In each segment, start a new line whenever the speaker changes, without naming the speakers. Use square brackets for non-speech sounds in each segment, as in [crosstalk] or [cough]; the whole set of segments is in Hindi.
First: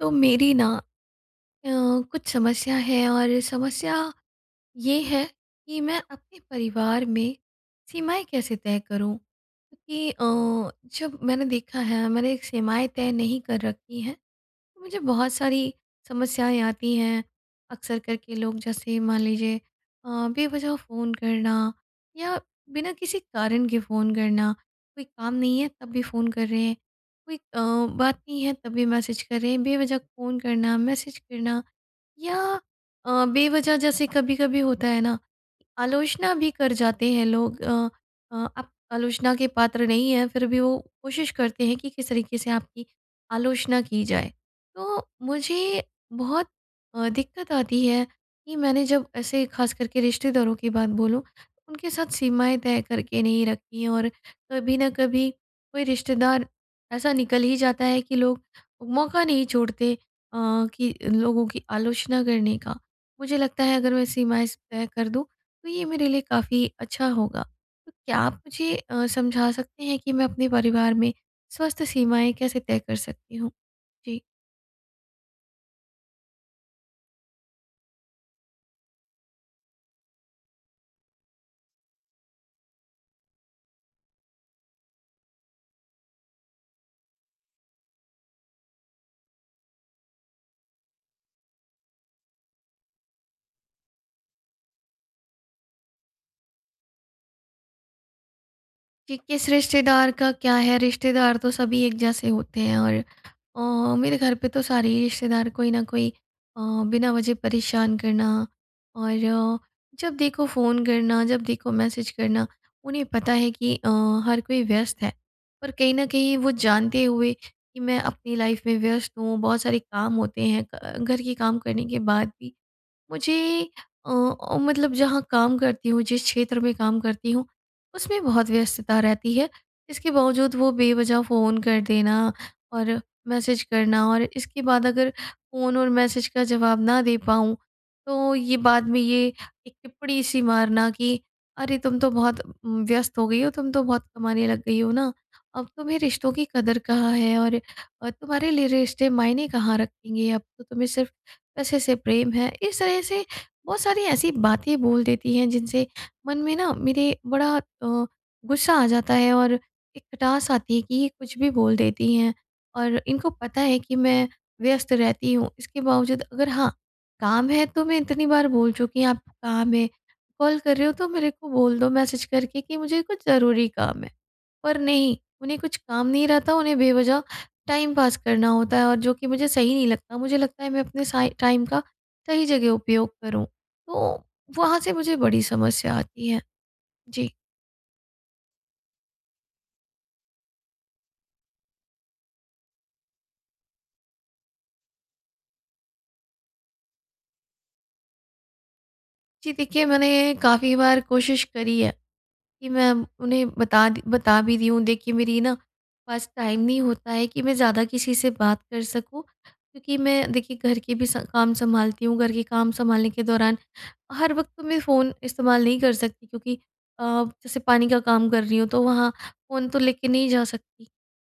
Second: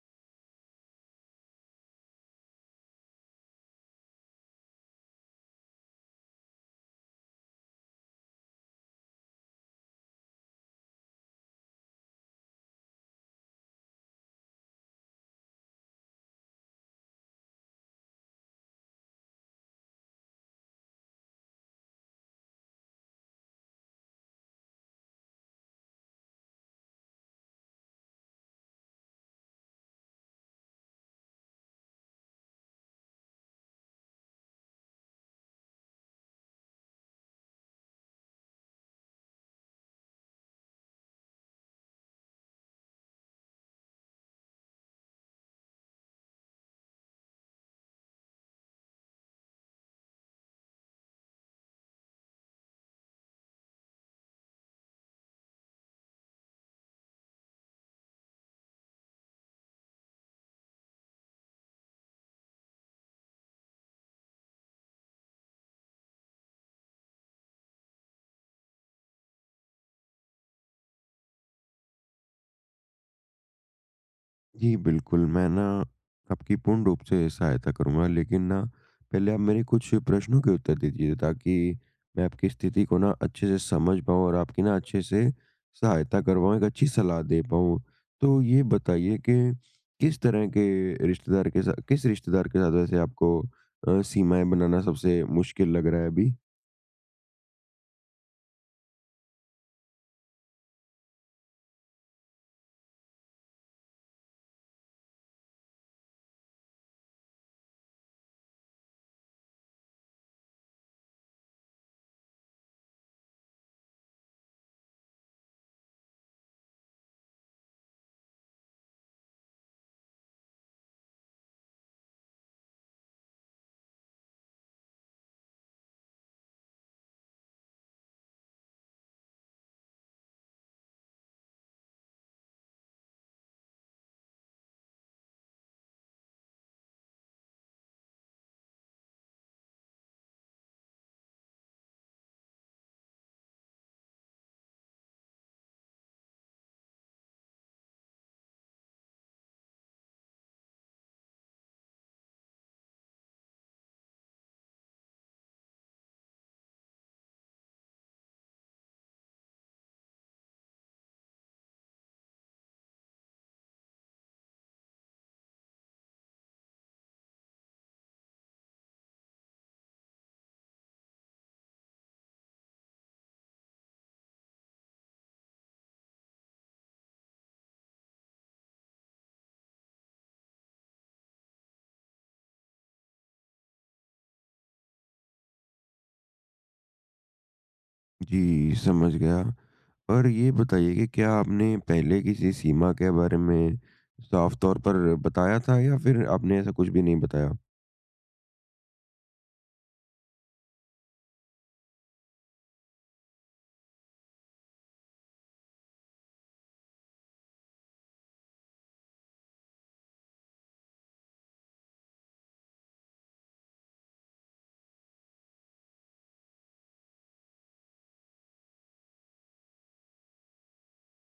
तो मेरी ना अ, कुछ समस्या है और समस्या ये है कि मैं अपने परिवार में सीमाएँ कैसे तय करूँ? क्योंकि अ, जब मैंने देखा है मैंने सीमाएँ तय नहीं कर रखी हैं तो मुझे बहुत सारी समस्याएँ आती हैं। अक्सर करके लोग जैसे मान लीजिए अ, बेवजह फ़ोन करना या बिना किसी कारण के फ़ोन करना। कोई काम नहीं है तब भी फ़ोन कर रहे हैं, कोई अ, बात नहीं है तब भी मैसेज कर रहे हैं। बेवजह फ़ोन करना, मैसेज करना या अ, बेवजह जैसे कभी-कभी होता है ना आलोचना भी कर जाते हैं लोग। अ अ आप आलोचना के पात्र नहीं हैं फिर भी वो कोशिश करते हैं कि किस तरीके से आपकी आलोचना की जाए। तो मुझे बहुत अ, दिक्कत आती है कि मैंने जब ऐसे खास करके रिश्तेदारों की बात बोलूँ उनके साथ सीमाएँ तय करके नहीं रखी हैं और कभी ना कभी कोई रिश्तेदार ऐसा निकल ही जाता है कि लोग मौका नहीं छोड़ते अ, कि लोगों की आलोचना करने का। मुझे लगता है अगर मैं सीमाएँ स तय कर दूँ तो ये मेरे लिए काफ़ी अच्छा होगा। तो क्या आप मुझे अ, समझा सकते हैं कि मैं अपने परिवार में स्वस्थ सीमाएँ कैसे तय कर सकती हूँ? जी।
जी बिल्कुल, मैं ना आपकी पूर्ण रूप से सहायता करूँगा। लेकिन ना पहले आप मेरे कुछ प्रश्नों के उत्तर दे दीजिए ताकि मैं आपकी स्थिति को ना अच्छे से समझ पाऊँ और आपकी ना अच्छे से सहायता कर पाऊँ, एक अच्छी सलाह दे पाऊँ। तो ये बताइए के, किस तरह के रिश्तेदार के सा किस रिश्तेदार के साथ वैसे आपको अ, सीमाएँ बनाना सबसे मुश्किल लग रहा है अभी?
कि किस रिश्तेदार का क्या है, रिश्तेदार तो सभी एक जैसे होते हैं और अ, मेरे घर पे तो सारे ही रिश्तेदार कोई ना कोई अ, बिना वजह परेशान करना और जब देखो फ़ोन करना, जब देखो मैसेज करना। उन्हें पता है कि अ, हर कोई व्यस्त है, पर कहीं न कहीं वो जानते हुए कि मैं अपनी लाइफ में व्यस्त हूँ, बहुत सारे काम होते हैं क घर के काम करने के बाद भी मुझे अ अ, मतलब जहाँ काम करती हूँ, जिस क्षेत्र में काम करती हूँ, उसमें बहुत व्यस्तता रहती है। इसके बावजूद वो बेवजह फ़ोन कर देना और मैसेज करना और इसके बाद अगर फ़ोन और मैसेज का जवाब ना दे पाऊँ, तो ये बाद में ये एक टिप्पणी सी मारना कि अरे! तुम तो बहुत उम, व्यस्त हो गई हो, तुम तो बहुत कमाने लग गई हो ना, अब तुम्हें रिश्तों की कदर कहाँ है और अ, तुम्हारे लिए रिश्ते मायने कहाँ रखेंगे, अब तो तुम्हें सिर्फ पैसे से प्रेम है। इस तरह से बहुत सारी ऐसी बातें बोल देती हैं जिनसे मन में ना मेरे बड़ा अ, गुस्सा आ जाता है और एक खटास आती है कि ये कुछ भी बोल देती हैं और इनको पता है कि मैं व्यस्त रहती हूँ। इसके बावजूद अगर हाँ, काम है तो मैं इतनी बार बोल चुकी हूँ आप काम है, कॉल कर रहे हो तो मेरे को बोल दो मैसेज करके कि मुझे कुछ ज़रूरी काम है। पर नहीं उन्हें कुछ काम नहीं रहता, उन्हें बेवजह टाइम पास करना होता है और जो कि मुझे सही नहीं लगता। मुझे लगता है मैं अपने साय टाइम का, सही जगह उपयोग करूँ, तो वहाँ से मुझे बड़ी समस्या आती है। जी।
जी, समझ गया और ये बताइए कि क्या आपने पहले किसी सीमा के बारे में साफ तौर पर बताया था या फिर आपने ऐसा कुछ भी नहीं बताया?
जी देखिए, मैंने काफ़ी बार कोशिश करी है कि मैं उन्हें बता दी बता भी दी हूँ दे कि मेरी ना पास टाइम नहीं होता है कि मैं ज़्यादा किसी से बात कर सकूँ, क्योंकि मैं देखिए घर के भी स काम सँभालती हूँ। घर के काम सँभालने के दौरान हर वक़्त तो मैं फ़ोन इस्तेमाल नहीं कर सकती क्योंकि अ, जैसे पानी का काम कर रही हूँ तो वहाँ फ़ोन तो लेके नहीं जा सकती।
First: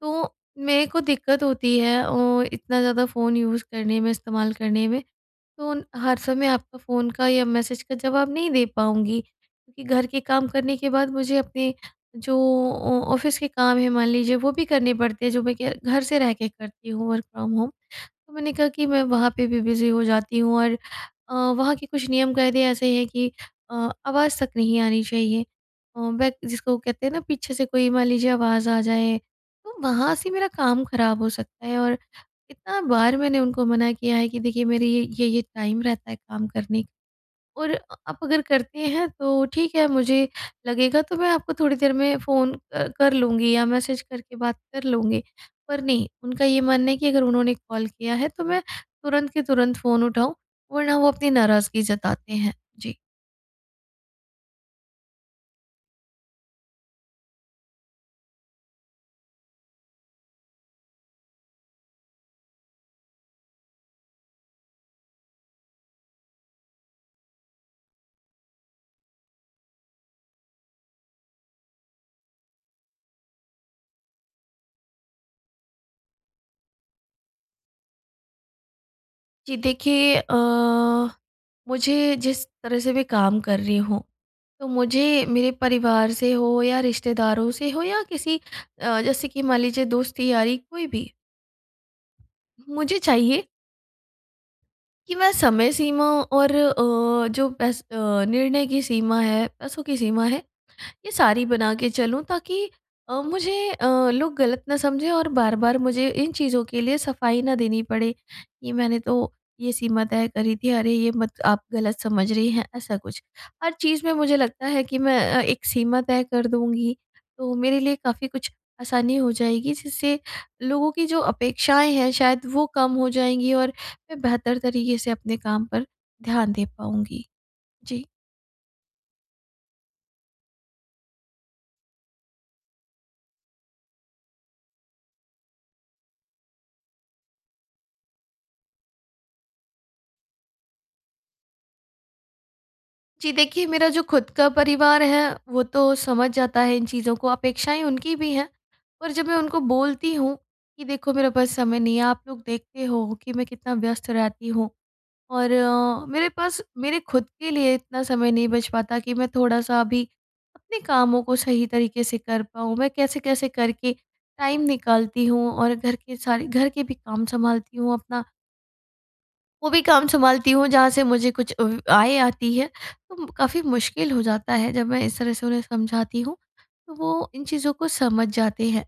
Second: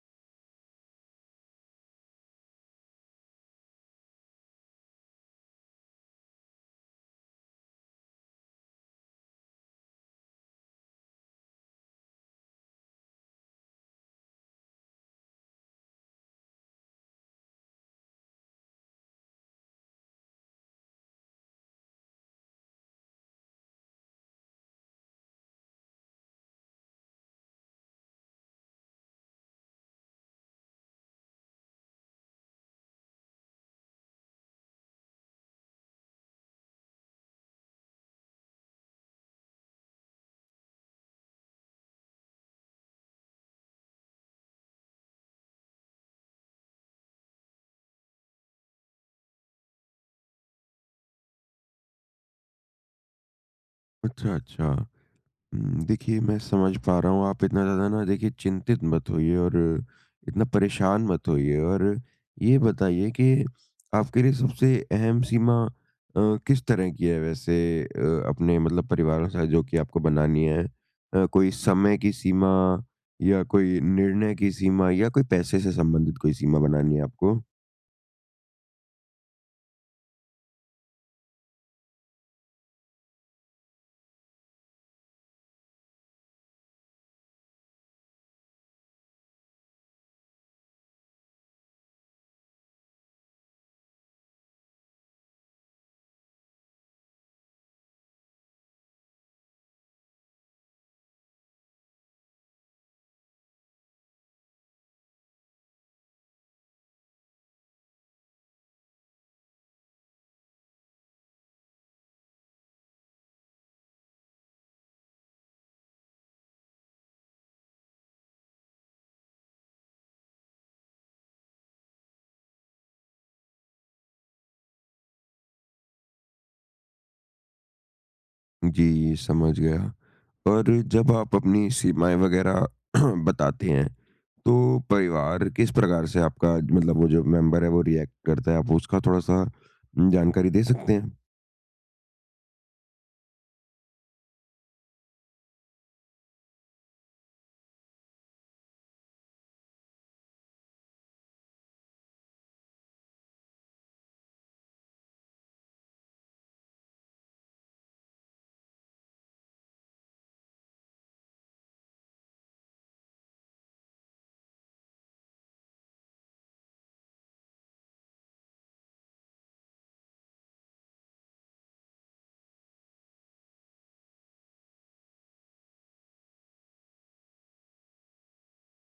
तो मेरे को दिक्कत होती है ओ इतना ज़्यादा फ़ोन यूज़ करने में, इस्तेमाल करने में। तो न हर समय आपका फ़ोन का या मैसेज का जवाब नहीं दे पाऊँगी क्योंकि घर के काम करने के बाद मुझे अपने जो ऑ ऑफिस के काम हैं मान लीजिए वो भी करने पड़ते हैं जो मैं के घर से रह के करती हूँ वर्क फ्रॉम होम तो मैंने कहा कि मैं वहाँ पे भी बिज़ी हो जाती हूँ और अ, वहाँ के कुछ नियम कायदे ऐसे हैं कि अ, आवाज़ तक नहीं आनी चाहिए। अ, वे जिसको कहते हैं ना पीछे से कोई मान लीजिए आवाज़ आ जाए, तो वहाँ से मेरा काम खराब हो सकता है और इतना बार मैंने उनको मना किया है कि देखिए मेरी ये ये-ये टाइम रहता है काम करने का और अ आप अगर करते हैं तो ठीक है मुझे लगेगा तो मैं आपको थोड़ी देर में फ़ोन अ, कर लूँगी या मैसेज करके बात कर लूँगी। पर नहीं उनका ये मानना है कि अगर उन्होंने कॉल किया है तो मैं तुरंत के तुरंत फ़ोन उठाऊँ वरना वो अपनी नाराज़गी जताते हैं, जी।
अच्छा, अच्छा। उम, देखिए मैं समझ पा रहा हूँ। आप इतना ज़्यादा ना देखिए चिंतित मत होइए और इतना परेशान मत होइए और ये बताइए के आपके लिए सबसे अहम सीमा अ, किस तरह की है वैसे अ अपने मतलब परिवार के साथ जो कि आपको बनानी है? अ, कोई समय की सीमा या कोई निर्णय की सीमा या कोई पैसे से संबंधित कोई सीमा बनानी है आपको?
जी देखिए अ, मुझे जिस तरह से भी काम कर रही हूँ, तो मुझे मेरे परिवार से हो या रिश्तेदारों से हो या किसी अ, जैसे कि मान लीजिए दोस्ती-यारी कोई भी। मुझे चाहिए कि मैं समय सीमा और अ, जो पैस अ, निर्णय की सीमा है, पैसों की सीमा है, ये सारी बनाके चलूँ ताकि अ, मुझे अ, लोग गलत ना समझें और बार-बार मुझे इन चीज़ों के लिए सफाई ना देनी पड़े, कि मैंने तो ये सीमा तय करी थी, अरे ये मत आप गलत समझ रहे हैं, ऐसा कुछ। हर चीज़ में मुझे लगता है कि मैं अ, एक सीमा तय कर दूँगी तो मेरे लिए काफ़ी कुछ आसानी हो जाएगी, जिससे लोगों की जो अपेक्षाएँ हैं शायद वो कम हो जाएँगी और मैं बेहतर तरीके से अपने काम पर ध्यान दे पाऊँगी। जी।
जी, समझ गया और जब आप अपनी सीमाएँ वगैरह [clears throat] बताते हैं तो परिवार किस प्रकार से आपका मतलब वो जो मेंबर है वो रिएक्ट करता है। आप उसका थोड़ा सा उम, जानकारी दे सकते हैं?
जी देखिए, मेरा जो खुद का परिवार है वो तो समझ जाता है इन चीज़ों को। अपेक्षाएँ उनकी भी हैं और जब मैं उनको बोलती हूँ कि देखो मेरे पास समय नहीं है, आप लोग देखते हो हो कि मैं कितना व्यस्त रहती हूँ और अ, मेरे पास मेरे खुद के लिए इतना समय नहीं बच पाता कि मैं थोड़ा-सा अभी अपने कामों को सही तरीके से कर पाऊँ। मैं कैसे-कैसे करके टाइम निकालती हूँ और घर के सारे घर के भी काम सँभालती हूँ अपना वो भी काम सँभालती हूँ जहाँ से मुझे कुछ ऊ आय आती है तो म काफ़ी मुश्किल हो जाता है, जब मैं इस तरह से उन्हें समझाती हूँ तो वो इन चीज़ों को समझ जाते हैं।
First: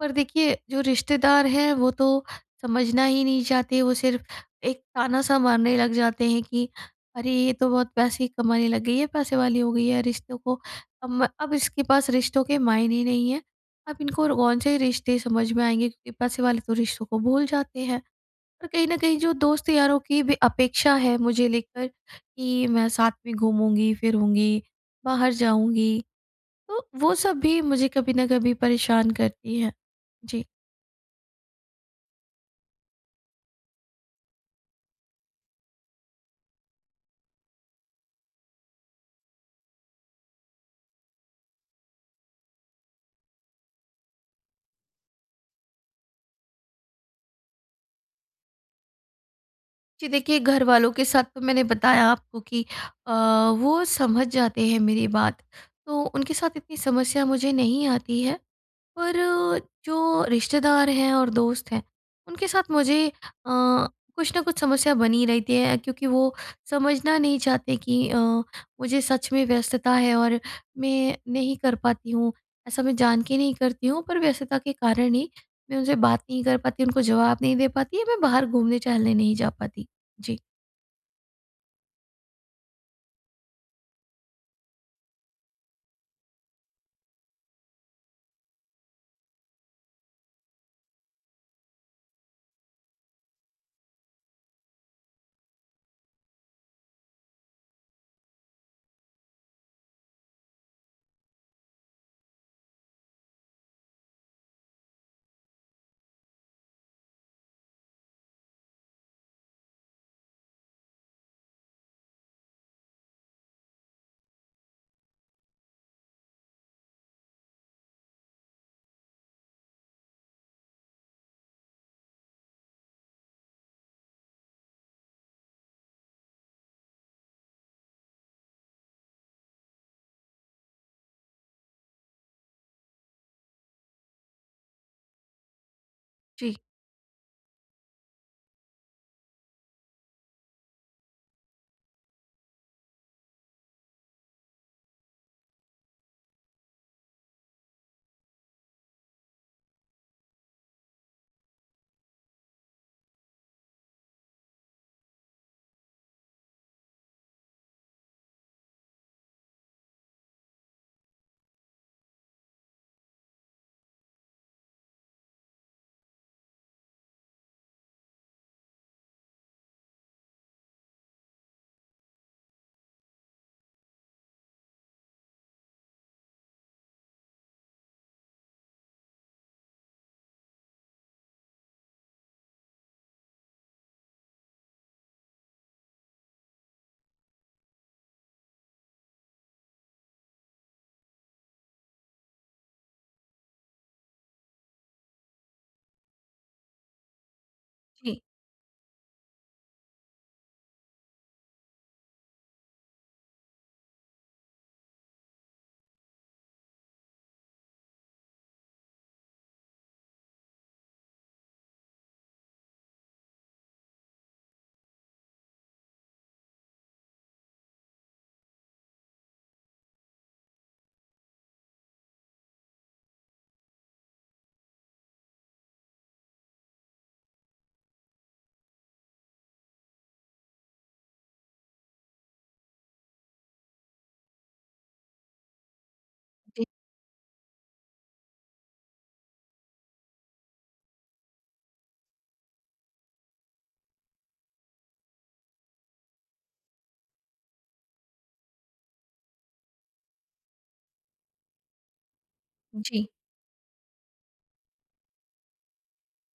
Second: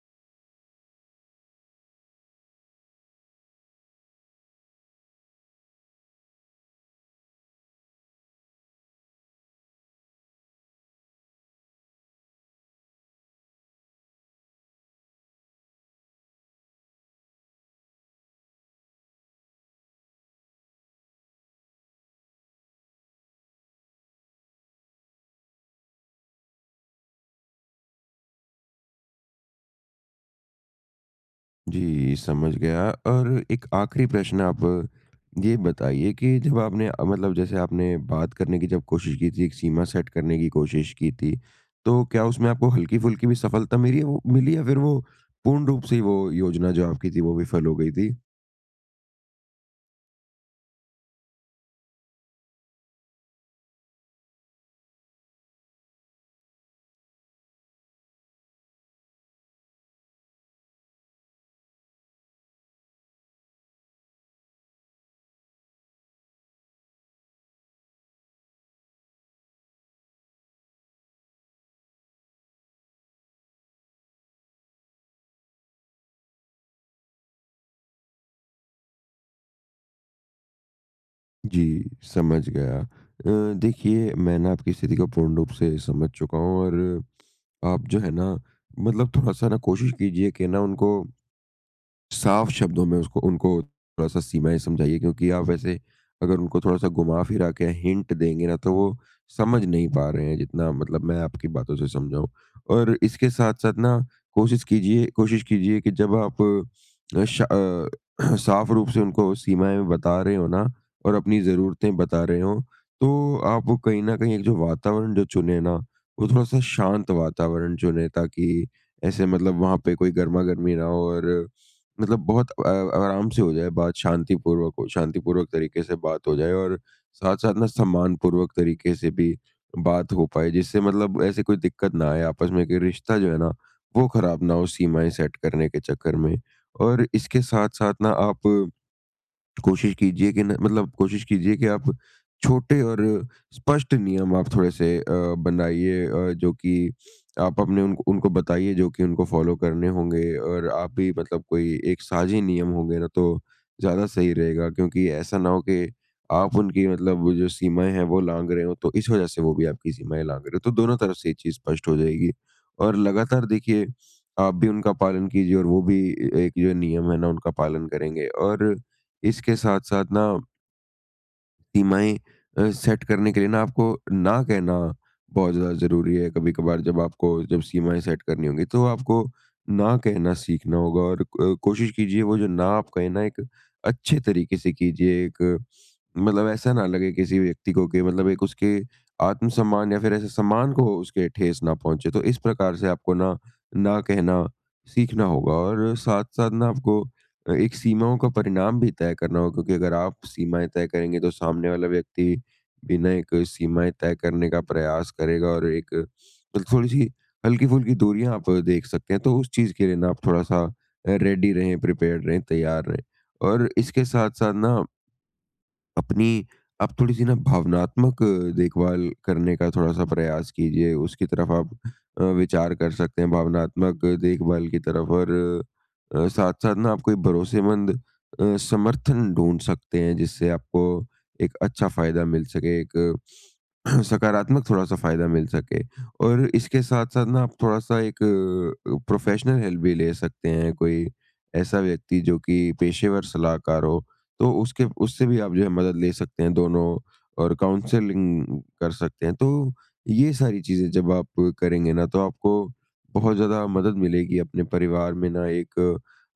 पर देखिए जो रिश्तेदार हैं, वो तो समझना ही नहीं चाहते। वो सिर्फ एक ताना-सा मारने लग जाते हैं कि अरे, ये तो बहुत पैसे कमाने लग गई है, पैसे वाली हो गई है। रिश्तों को अब म इसके पास रिश्तों के मायने ही नहीं है। अब इनको रो कौन से रिश्ते समझ में आएँगे? क्योंकि पैसे वाले तो रिश्तों को भूल जाते हैं। पर कहीं न कहीं जो दोस्त-यारों की भी अपेक्षा है मुझे लेकर कि मैं साथ में घूमूँगी, फिरूँगी, बाहर जाऊँगी तो वो सब भी मुझे कभी ना कभी परेशान करती हैं। जी।
जी समझ गया और एक आखिरी प्रश्न आप ये बताइए कि जब आपने अ, मतलब जैसे आपने बात करने की जब कोशिश की थी, एक सीमा सेट करने की कोशिश की थी। तो क्या उसमें आपको हल्की-फुल्की भी सफ़लता मिली वो मिली या फिर वो पूर्ण रूप से ही वो योजना जो आपकी थी वो विफ़ल हो गई थी?
जी देखिए, घरवालों के साथ तो मैंने बताया आपको कि अ, वो समझ जाते हैं मेरी बात तो उनके साथ इतनी समस्या मुझे नहीं आती है। पर जो रिश्तेदार हैं और दोस्त हैं उनके साथ मुझे अ, कुछ ना कुछ समस्या बनी ही रहती है क्योंकि वो समझना नहीं चाहते कि अ, मुझे सच में व्यस्तता है और मैं नहीं कर पाती हूँ। ऐसा मैं जानके नहीं करती हूँ पर व्यस्तता के कारण ही मैं उनसे बात नहीं कर पाती, उनको जवाब नहीं दे पाती या मैं बाहर घूमने-टहलने नहीं जा पाती। जी।
जी समझ गया। अ, देखिए, मैं ना आपकी स्थिति को पूर्ण रूप से समझ चुका हूँ और आप जो है ना मतलब थोड़ा-सा ना कोशिश कीजिए कि ना उनको साफ शब्दों में उसको उनको थोड़ा-सा सीमाएँ समझाइए क्योंकि आप वैसे अगर उनको थोड़ा-सा घुमा-फिरा के अ, हिंट देंगे ना तो वो समझ नहीं पा रहे हैं जितना मतलब मैं आपकी बातों से समझा हूँ। और इसके साथ-साथ ना कोशिश कीजिए कोशिश कीजिए कि जब आप अ, शा अ, [clears throat] साफ रूप से उनको वो सीमाएँ बता रहे हों ना और अपनी जरूरतें बता रहे हों, तो आपको कहीं न कहीं एक जो वातावरण जो चुनें ना वो थोड़ा-सा शांत वातावरण चुनें ताकि ऐसे मतलब वहाँ पे कोई गर्मा-गर्मी ना हो और मतलब बहुत अ, व आराम से हो जाए बात शांतिपूर्वक हो शांतिपूर्वक तरीके से बात हो जाए और साथ-साथ ना सम्मानपूर्वक तरीके से भी बात हो पाए। जिससे मतलब ऐसी कोई दिक्कत ना आए आपस में कि रिश्ता जो है ना वो खराब ना हो सीमाएँ सेट करने के चक्कर में।
जी।
और इसके साथ-साथ ना आप कोशिश कीजिए कि ना मतलब कोशिश कीजिए कि आप छोटे और स्पष्ट नियम आप थोड़े-से अ, बनाइए अ, जो कि आप अपने उनक उनको बताइए जो कि उनको फ़ॉलो करने होंगे और आप भी मतलब कोई एक साझी नियम होंगे ना तो ज़्यादा सही रहेगा क्योंकि ऐसा ना हो के आप उनकी मतलब वो जो सीमाएँ हैं वो लांघ रहे हों तो इस वजह से वो भी आपकी सीमाएँ लांघ रहे हों। तो दोनों तरफ से ये चीज स्पष्ट हो जाएगी। और लगातार देखिए आप भी उनका पालन कीजिए और वो भी ए एक जो नियम है ना उनका पालन करेंगे और इसके साथ-साथ ना सीमाएँ अ, सेट करने के लिए ना आपको ना कहना बहुत ज़्यादा ज़रूरी है। कभी-कभार जब आपको जब सीमाएँ सेट करनी होंगी तो आपको ना कहना सीखना होगा, और अ, कोशिश कीजिए वो जो ना आप कहें ना एक अच्छे तरीके से कीजिए। एक मतलब ऐसा ना लगे किसी व्यक्ति को कि मतलब एक उसके आत्मसम्मान या फिर ऐसे सम्मान को उसके ठेस ना पहुँचे। तो इस प्रकार से आपको ना, ना कहना सीखना होगा और साथ-साथ ना आपको एक सीमाओं का परिणाम भी तय करना होगा क्योंकि अगर आप सीमाएँ तय करेंगे, तो सामने वाला व्यक्ति बिना एक सीमाएँ तय करने का प्रयास करेगा और एक मतलब थोड़ी-सी हल्की-फुल्की दूरियाँ आप देख सकते हैं तो उस चीज़ के लिए ना आप थोड़ा-सा रेडी रहें, प्रिपेयर्ड रहें, तैयार रहें। और इसके साथ-साथ ना अपनी, आप थोड़ी-सी ना भावनात्मक देखभाल करने का थोड़ा-सा प्रयास कीजिए। उसकी तरफ आप अ, विचार कर सकते हैं भावनात्मक देखभाल की तरफ और अ, साथ-साथ ना आप कोई भरोसेमंद अ, समर्थन ढूँढ सकते हैं जिससे आपको एक अच्छा फ़ायदा मिल सके, एक [clears throat] सकारात्मक थोड़ा-सा फ़ायदा मिल सके। और
जी।
इसके साथ-साथ ना आप थोड़ा-सा एक प्रोफेशनल हेल्प भी ले सकते हैं। कोई ऐसा व्यक्ति जो कि पेशेवर सलाहकार हो तो उसके उससे भी आप जो है मदद ले सकते हैं दोनों और काउंसलिंग कर सकते हैं। तो ये सारी चीज़ें जब आप करेंगे ना, तो आपको
जी।
बहुत ज़्यादा मदद मिलेगी अपने परिवार में ना एक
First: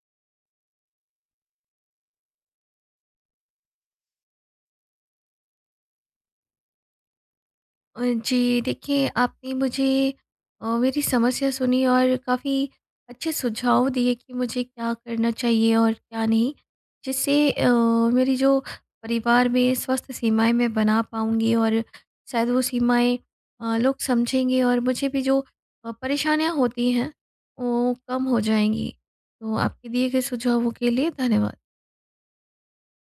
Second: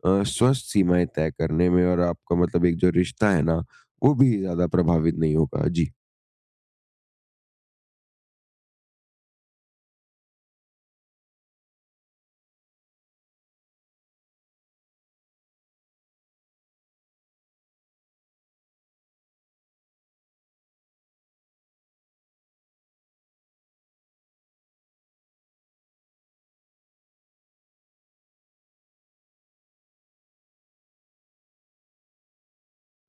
अ, स्वस्थ सीमाएँ तय करने में और आपका मतलब एक जो रिश्ता है ना वो भी ज़्यादा प्रभावित नहीं होगा। जी।
अ, जी देखिए आपने मुझे अ, मेरी समस्या सुनी और काफ़ी अच्छे सुझाव दिए कि मुझे क्या करना चाहिए और क्या नहीं। जिससे अ, मेरी जो परिवार में स्वस्थ सीमाएँ मैं बना पाऊँगी और शायद वो सीमाएँ अ, लोग समझेंगे और मुझे भी जो अ, परेशानियाँ होती हैं वो कम हो जाएँगी। तो आपके दिए गए सुझावों के लिए धन्यवाद।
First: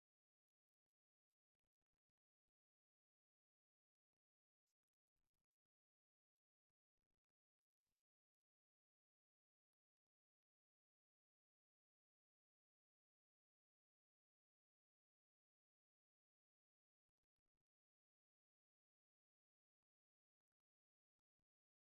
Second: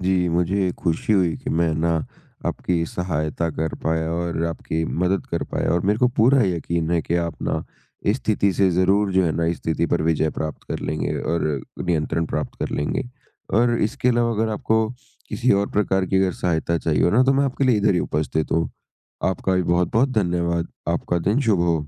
जी, मुझे खुशी हुई कि मैं ना, आपकी सहायता कर पाया और आपकी मदद कर पाया और मेरे को पूरा यकीन है कि, आप ना इस स्थिति से ज़रूर जो है ना, इस स्थिति पर विजय प्राप्त कर लेंगे और नियंत्रण प्राप्त कर लेंगे। और इसके अलावा अगर आपको किसी और प्रकार की अगर सहायता चाहिए हो ना, तो मैं आपके लिए इधर ही उपस्थित हूँ। आपका भी बहुत-बहुत धन्यवाद। आपका दिन शुभ हो।